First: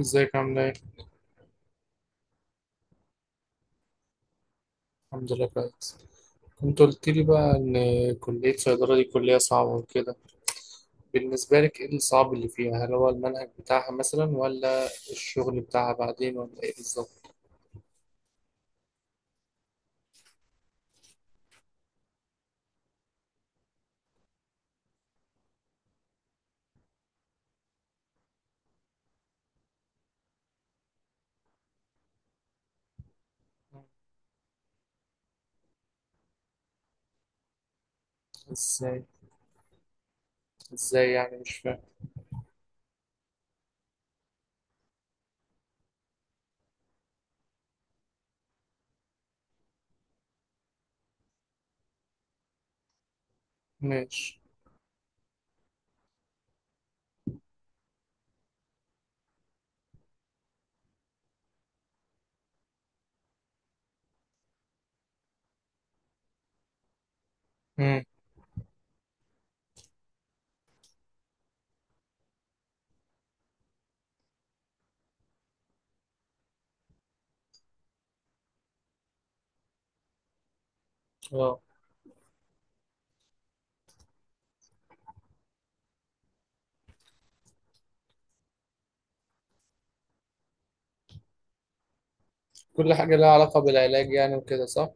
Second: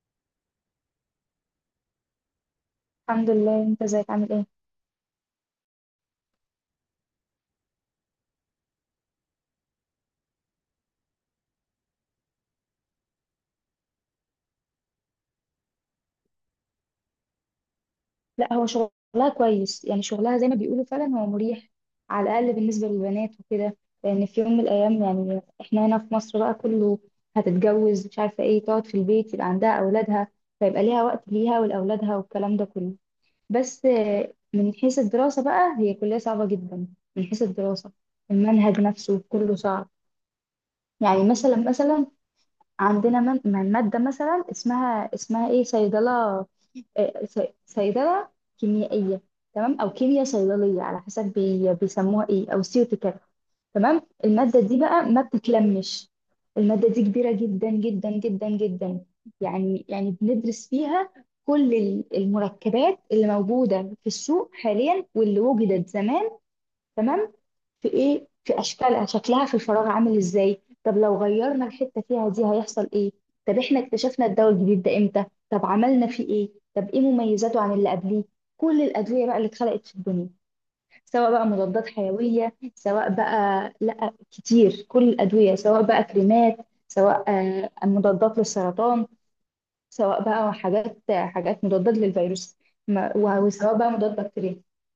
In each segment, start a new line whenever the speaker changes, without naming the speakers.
ازيك عاملة ايه؟
الحمد لله، انت ازيك؟ عامل ايه؟
الحمد لله كويس. كنت قلت لي بقى ان كلية صيدلة دي كلية صعبة وكده. بالنسبة لك ايه الصعب اللي فيها؟ هل هو المنهج بتاعها مثلا ولا الشغل بتاعها بعدين ولا ايه بالظبط؟
لا، هو شغلها كويس، يعني شغلها زي ما بيقولوا فعلا هو مريح، على الاقل بالنسبه للبنات وكده. لان في يوم من الايام يعني احنا هنا في مصر بقى كله هتتجوز مش عارفه ايه، تقعد في البيت، يبقى عندها اولادها، فيبقى ليها وقت ليها ولاولادها والكلام ده كله. بس من حيث الدراسه بقى هي كليه صعبه جدا. من حيث الدراسه، المنهج
ازاي؟
نفسه كله صعب.
ازاي
يعني
يعني مش
مثلا
فاهم.
مثلا عندنا مادة مثلا اسمها، ايه، صيدلة. صيدلة كيميائية. تمام، أو كيمياء صيدلية، على حسب بيسموها ايه، أو سيوتيكال. تمام،
ماشي.
المادة دي بقى ما بتتلمش. المادة دي كبيرة جدا جدا جدا جدا. يعني بندرس فيها كل المركبات اللي موجودة في السوق حاليا واللي وجدت زمان. تمام، في
مم.
ايه، في اشكالها، شكلها في الفراغ عامل ازاي، طب لو غيرنا الحته فيها دي هيحصل ايه، طب احنا اكتشفنا الدواء الجديد ده امتى، طب عملنا فيه ايه، طب ايه مميزاته عن اللي قبليه. كل الادويه بقى اللي اتخلقت في الدنيا، سواء بقى
اه.
مضادات حيويه، سواء بقى لا كتير، كل الادويه، سواء بقى كريمات، سواء مضادات للسرطان، سواء بقى حاجات مضادات للفيروس.
كل
ما-
حاجة لها علاقة
وسواء بقى
بالعلاج
مضاد
يعني
بكتيريا.
وكده صح؟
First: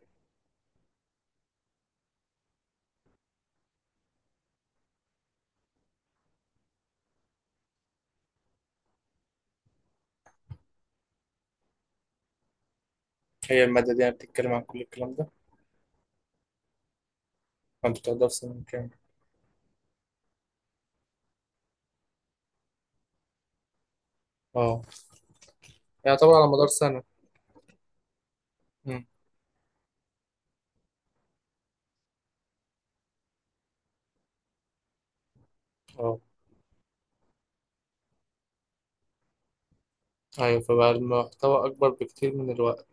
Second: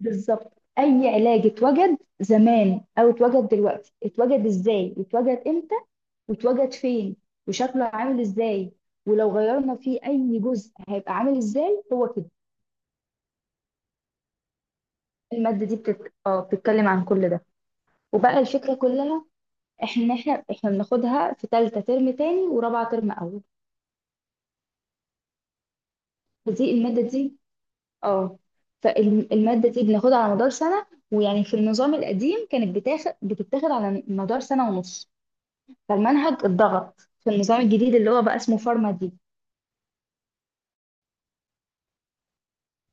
بالظبط. اي علاج اتوجد زمان او اتوجد دلوقتي، اتوجد ازاي، واتوجد امتى، واتوجد فين، وشكله عامل ازاي، ولو غيرنا فيه اي جزء هيبقى عامل ازاي، هو كده.
هي المادة دي يعني بتتكلم عن كل الكلام ده؟
المادة دي بتت... اه بتتكلم عن كل ده.
فانت بتقدر في
وبقى
سنة
الفكرة
كام؟
كلها، احنا بناخدها في تالتة ترم تاني ورابعة ترم اول.
اه، يعني طبعا على مدار
فدي
سنة.
المادة دي. اه.
مم.
فالمادة دي بناخدها على مدار سنة. ويعني في النظام القديم كانت بتتاخد على مدار سنة ونص.
اه،
فالمنهج اتضغط في النظام الجديد اللي هو بقى اسمه فارما دي.
ايوه فبقى المحتوى اكبر بكتير من الوقت.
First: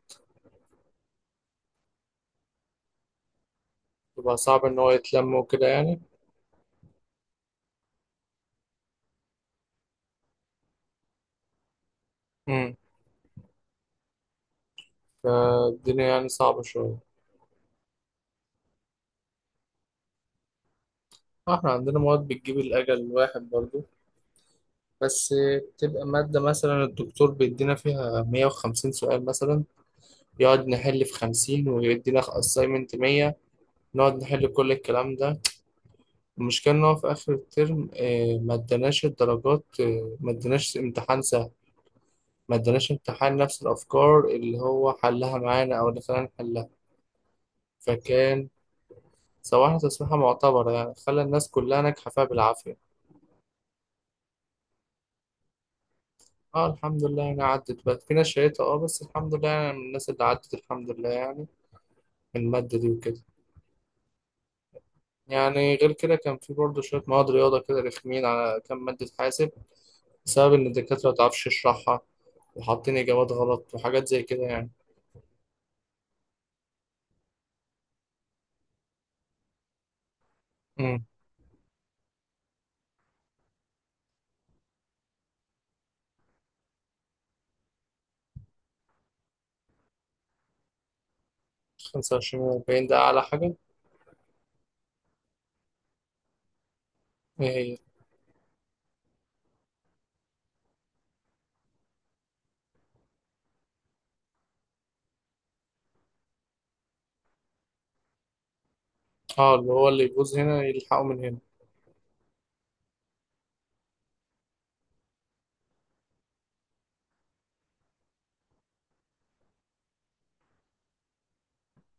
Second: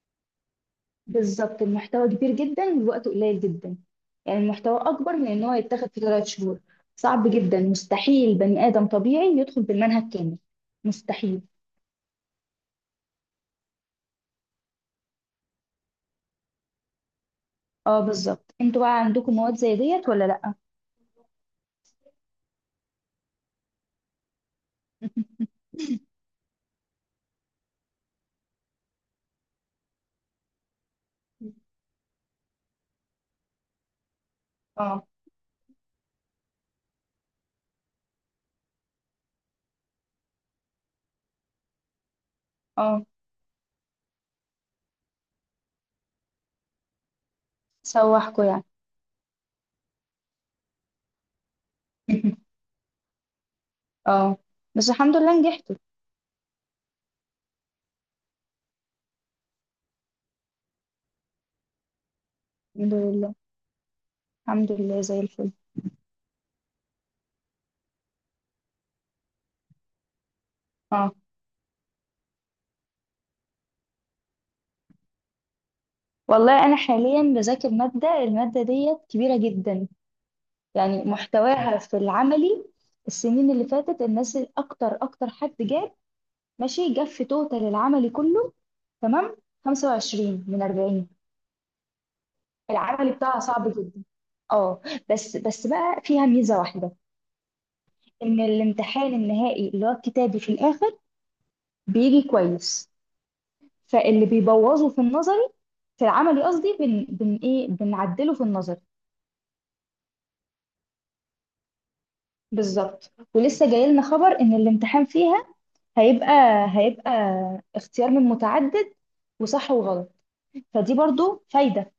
بالظبط، المحتوى كبير جدا والوقت قليل جدا.
يبقى
يعني
صعب
المحتوى
إن هو
أكبر من
يتلم
إن هو
وكده
يتاخد في
يعني.
ثلاث شهور. صعب جدا، مستحيل بني آدم طبيعي يدخل بالمنهج كامل. مستحيل.
امم فالدنيا يعني صعبة شوية.
اه، بالظبط. انتوا بقى عندكم مواد زي ديت ولا لأ؟
احنا عندنا مواد بتجيب الأجل الواحد برضو بس. بتبقى مادة مثلا الدكتور بيدينا فيها 150 سؤال مثلا، يقعد نحل في 50 ويدينا assignment 100. نقعد نحل كل
اه،
الكلام ده. المشكلة إن هو في آخر الترم، ما اداناش الدرجات، ما اداناش امتحان سهل. ما اداناش
اه،
امتحان نفس الأفكار اللي هو حلها معانا أو اللي خلانا نحلها.
سوحكوا
فكان
يعني.
سواها تسويحة معتبرة يعني خلى الناس كلها ناجحة فيها بالعافية.
اه، بس الحمد لله نجحتوا.
اه الحمد لله، يعني عدت بقى، في ناس شريتها، اه بس الحمد لله يعني من الناس اللي عدت، الحمد لله يعني، من المادة دي
الحمد
وكده.
لله. الحمد لله زي الفل.
يعني غير كده كان في برضه شوية مواد رياضة كده رخمين، على كام مادة حاسب بسبب إن الدكاترة
اه،
متعرفش تشرحها وحاطين إجابات غلط وحاجات زي كده يعني.
والله انا حاليا بذاكر الماده ديت كبيره جدا. يعني
امم
محتواها في العملي، السنين اللي فاتت الناس اكتر، اكتر حد جاب، ماشي، جاب في توتال العملي كله، تمام، 25 من 40.
25 و40 ده
العملي
أعلى
بتاعها
حاجة.
صعب جدا. اه، بس بقى فيها ميزة واحدة.
إيه هي؟
ان الامتحان النهائي اللي هو الكتابي في الاخر بيجي كويس. فاللي بيبوظه في النظري، في العملي قصدي، بن, بن ايه بنعدله في النظري.
اه، اللي هو اللي يبوظ هنا يلحقه من هنا.
بالظبط، ولسه جاي لنا خبر ان الامتحان فيها هيبقى هيبقى اختيار من متعدد، وصح وغلط. فدي برضو فايدة.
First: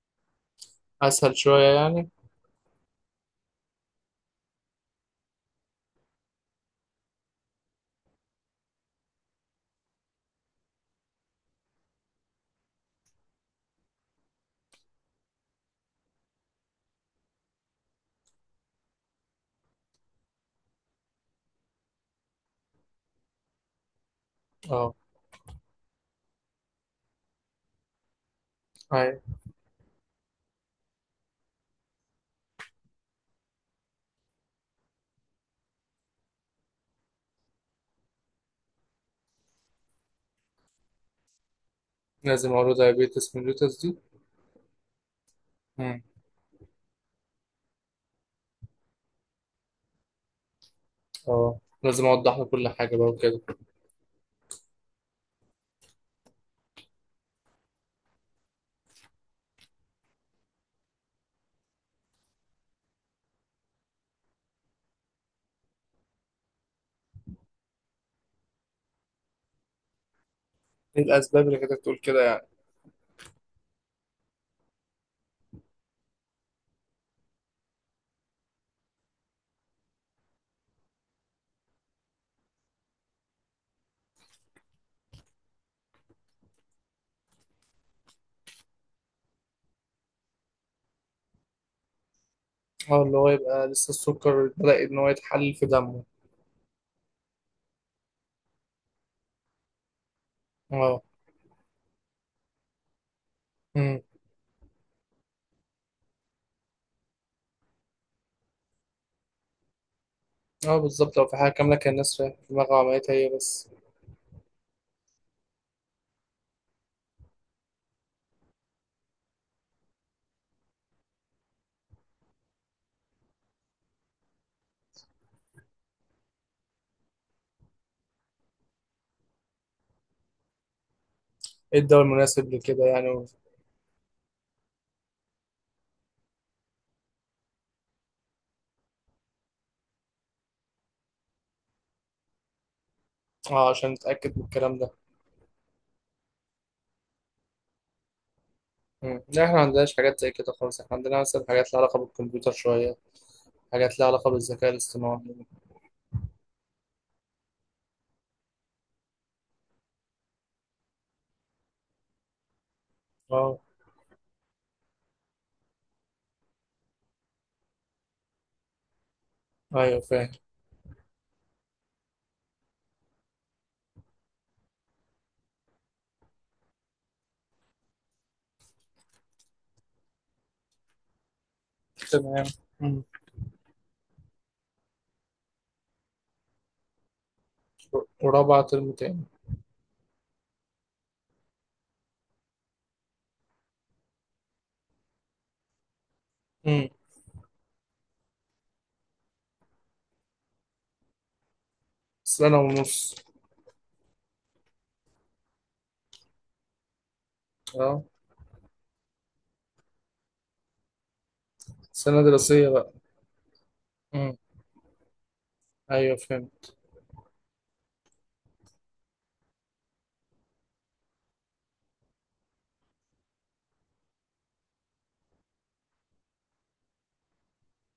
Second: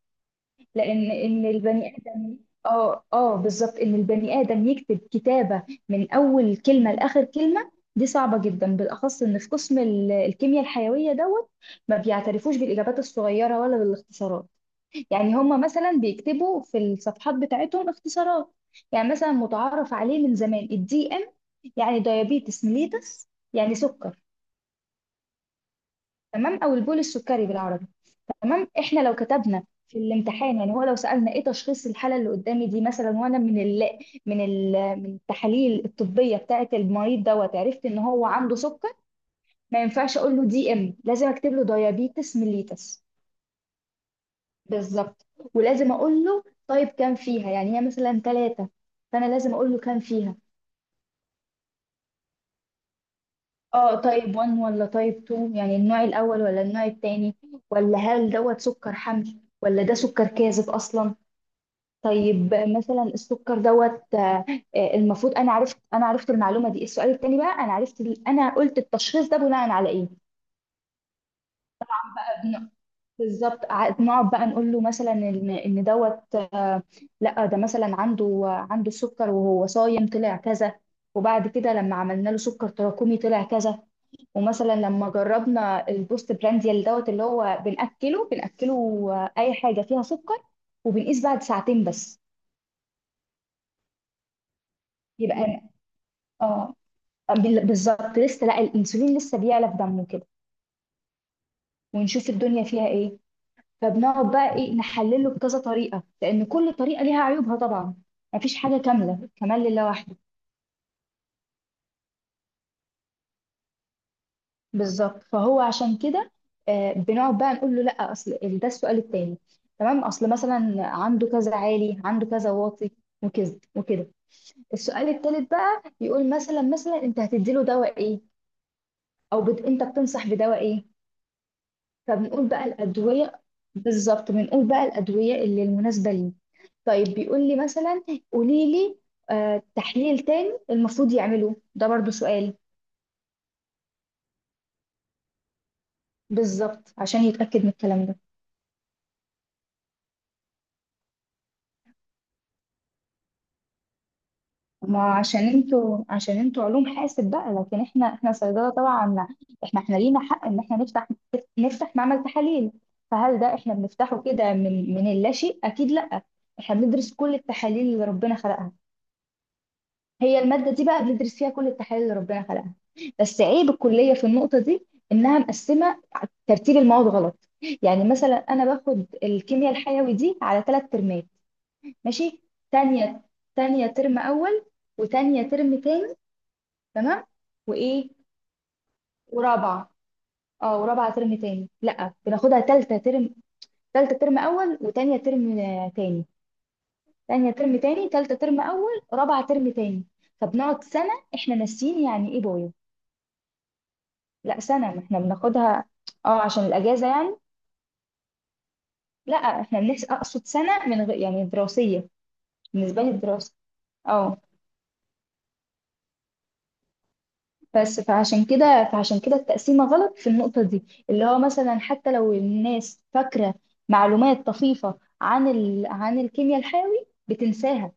لأن
أسهل
إن
شوية
البني
يعني.
آدم. اه، اه، بالظبط، إن البني آدم يكتب كتابة من أول كلمة لآخر كلمة دي صعبة جدا، بالأخص إن في قسم الكيمياء الحيوية دوت ما بيعترفوش بالإجابات الصغيرة ولا بالاختصارات. يعني هما مثلا بيكتبوا في الصفحات بتاعتهم اختصارات. يعني مثلا متعارف عليه من زمان، الدي إم، يعني دايابيتس ميليتس، يعني سكر.
اه،
تمام، او البول السكري بالعربي. تمام، احنا لو
أيوة
كتبنا في الامتحان، يعني هو لو سالنا ايه تشخيص الحاله اللي قدامي دي مثلا، وانا من ال من التحاليل الطبيه بتاعه المريض دوت عرفت ان هو عنده سكر، ما ينفعش اقول له دي ام، لازم اكتب له دايابيتس
لازم أقوله
ميليتس.
دايابيتس ميليتس دي.
بالظبط، ولازم اقول له طيب كام فيها، يعني هي مثلا ثلاثه، فانا لازم اقول له كام فيها.
اه، لازم اوضح له كل حاجه بقى وكده.
اه، طيب 1 ولا طيب 2، يعني النوع الاول ولا النوع الثاني، ولا هل دوت سكر حمل، ولا ده سكر كاذب اصلا. طيب مثلا السكر دوت، المفروض انا عرفت، المعلومه دي. السؤال التاني بقى، انا عرفت انا قلت التشخيص ده بناء على ايه.
ايه الاسباب اللي كانت تقول كده يعني.
بن- بالظبط. نقعد بقى نقول له مثلا ان دوت، لا، ده مثلا عنده سكر وهو صايم طلع كذا. وبعد كده لما عملنا له سكر تراكمي طلع كذا. ومثلا لما جربنا البوست برانديال دوت اللي هو بنأكله اي حاجه فيها سكر، وبنقيس بعد ساعتين بس.
اه، اللي هو يبقى لسه السكر بدأ ان هو يتحلل
يبقى
في دمه.
اه بالظبط، لسه لا، الانسولين لسه بيعلى في دمه كده،
اه.
ونشوف الدنيا فيها ايه.
امم.
فبنقعد بقى ايه، نحلله بكذا طريقه، لان كل طريقه ليها عيوبها طبعا. مفيش حاجه كامله، كمال لله وحده.
اه، بالظبط لو في حاجه كامله كان الناس رايحة في دماغها عملتها هي بس.
بالظبط، فهو عشان كده بنقعد بقى نقول له، لا اصل ده السؤال التاني. تمام، اصل مثلا عنده كذا عالي، عنده كذا واطي، وكذا وكده. السؤال التالت بقى يقول، مثلا، انت هتديله دواء ايه، او انت بتنصح بدواء ايه.
ايه الدواء
فبنقول
المناسب
بقى
لكده يعني
الأدوية. بالظبط، بنقول بقى الأدوية اللي المناسبة ليه. طيب بيقول لي مثلا، قولي لي تحليل تاني المفروض يعمله، ده برضو سؤال.
اه عشان نتأكد من الكلام ده.
بالظبط، عشان يتأكد من الكلام ده.
لا احنا ما عندناش حاجات زي كده خالص. احنا عندنا مثلا حاجات لها علاقه بالكمبيوتر شويه، حاجات لها علاقه بالذكاء
ما
الاصطناعي.
عشان انتوا، علوم حاسب بقى، لكن احنا، صيدلة طبعا. احنا، لينا حق ان احنا نفتح معمل تحاليل. فهل ده
اه،
احنا بنفتحه كده من اللاشيء؟ أكيد لأ. احنا بندرس كل التحاليل اللي ربنا خلقها.
ايوه فاهم.
هي المادة دي بقى بندرس فيها كل التحاليل اللي ربنا خلقها. بس عيب الكلية في النقطة دي إنها مقسمة، ترتيب المواد غلط. يعني مثلا أنا باخد الكيمياء الحيوي دي على ثلاث ترمات. ماشي.
تمام. امم
تانية تانية ترم أول وتانية ترم تاني. تمام. وإيه.
ورابعه ترم تاني.
ورابعة. اه، ورابعة ترم تاني، لأ بناخدها تالتة ترم، تالتة ترم أول وتانية ترم تاني.
امم
تانية ترم تاني، تالتة ترم أول، رابعة ترم تاني. فبنقعد سنة إحنا ناسيين يعني إيه
سنه
بايو.
ونص.
لا سنة، ما احنا بناخدها. اه، عشان الأجازة يعني.
اه،
لا، احنا بنحس، أقصد سنة من غير يعني دراسية.
سنه دراسيه بقى.
بالنسبة لي الدراسة.
مم.
اه.
ايوه فهمت.
بس، فعشان كده التقسيمة غلط في النقطة دي. اللي هو مثلا حتى لو الناس فاكرة معلومات طفيفة عن عن الكيمياء الحيوي بتنساها.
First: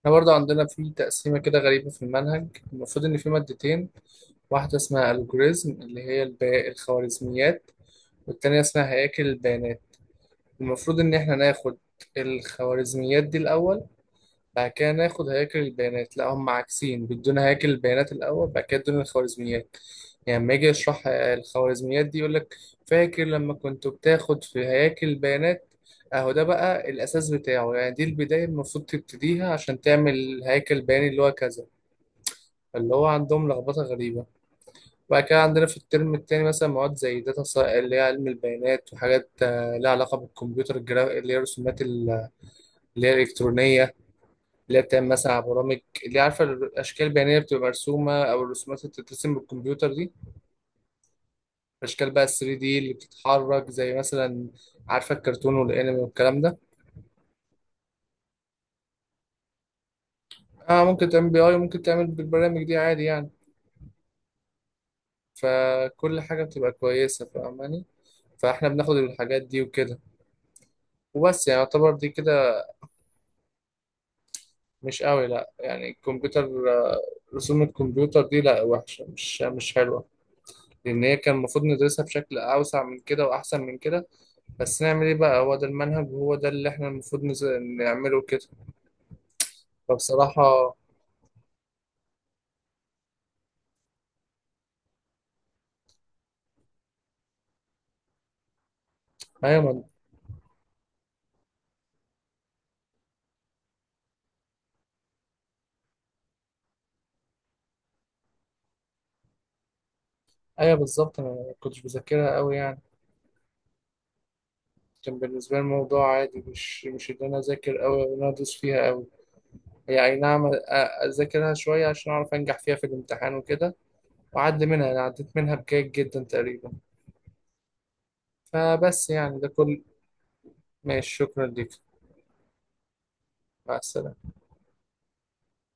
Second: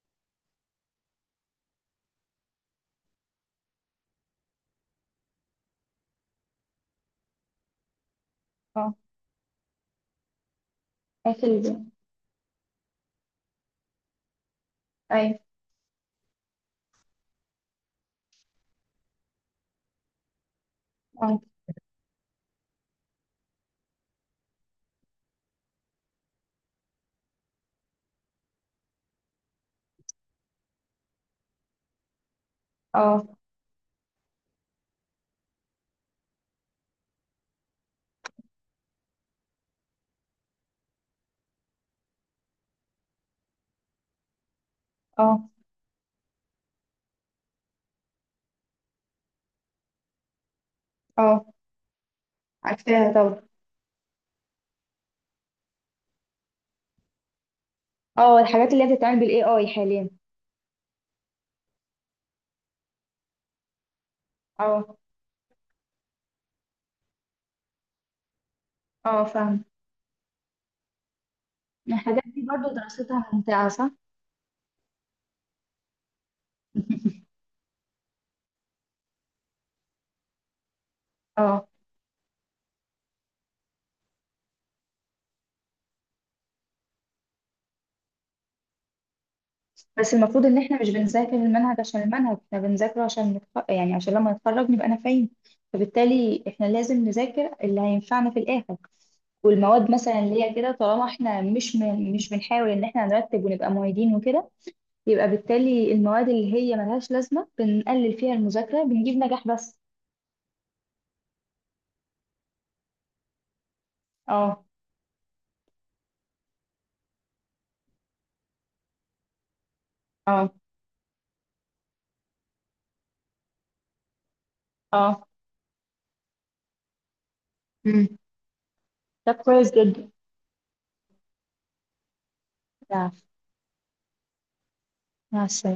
احنا برضه عندنا في تقسيمه كده غريبه في المنهج. المفروض ان في مادتين. واحده اسمها الجوريزم اللي هي الخوارزميات، والتانيه اسمها
اه،
هياكل البيانات. المفروض ان احنا ناخد
قافل.
الخوارزميات دي الاول، بعد كده ناخد
ايوه.
هياكل البيانات. لا هم عكسين، بيدونا هياكل البيانات الأول بعد كده يدونا الخوارزميات. يعني لما يجي يشرح
اه،
الخوارزميات دي يقول لك، فاكر لما كنت بتاخد في هياكل البيانات، اهو ده بقى الأساس بتاعه يعني، دي البداية المفروض تبتديها عشان تعمل هياكل بياني اللي هو كذا. اللي هو
اه،
عندهم لخبطة غريبة. وبعد كده عندنا في الترم التاني مثلا مواد زي اللي هي علم البيانات، وحاجات لها علاقة بالكمبيوتر، الجرا اللي هي الرسومات اللي هي الإلكترونية، اللي هي بتعمل مثلا على
اه،
برامج. اللي عارفه الاشكال البيانيه بتبقى مرسومه او الرسومات اللي بتترسم بالكمبيوتر دي.
اه.
الاشكال بقى 3D اللي
عارفاها طبعا.
بتتحرك، زي مثلا عارفه الكرتون والانمي والكلام ده.
اه، الحاجات اللي هي بتتعمل بالاي اي حاليا.
اه، ممكن تعمل بي اي وممكن تعمل بالبرامج دي عادي يعني.
اه،
فكل حاجه بتبقى كويسه، فاهماني؟ فاحنا بناخد
اه،
الحاجات دي
فاهم.
وكده. وبس يعني يعتبر دي
الحاجات دي
كده.
برضو دراستها ممتعة، صح؟
مش قوي لا يعني، الكمبيوتر، آه، رسوم الكمبيوتر دي لا وحشه، مش حلوه. لان هي كان المفروض
اه،
ندرسها بشكل اوسع من كده واحسن من كده. بس نعمل ايه بقى، هو ده المنهج وهو ده اللي احنا المفروض نعمله كده.
بس المفروض ان
فبصراحة،
احنا مش بنذاكر المنهج عشان المنهج، احنا بنذاكره عشان نتخ... يعني عشان لما نتخرج نبقى نافعين. فبالتالي احنا لازم نذاكر اللي هينفعنا في الاخر.
ايوه
والمواد مثلا اللي هي كده، طالما احنا مش بنحاول ان احنا نرتب ونبقى معيدين وكده، يبقى بالتالي المواد اللي هي ملهاش لازمة بنقلل فيها المذاكرة، بنجيب نجاح بس.
ايوه بالظبط انا ما كنتش بذاكرها قوي يعني.
اه،
كان بالنسبة لي الموضوع عادي، مش ان انا اذاكر قوي او ان انا ادوس فيها قوي. هي اي نعم،
اه،
اذاكرها شوية عشان اعرف انجح فيها في الامتحان وكده. واعدي منها، انا
اه،
عديت منها بجيد جدا تقريبا.
امم.
فبس
طب
يعني ده
كويس
كل.
جدا.
ماشي، شكرا ليك.
يا-
مع السلامة.
مع السلامة.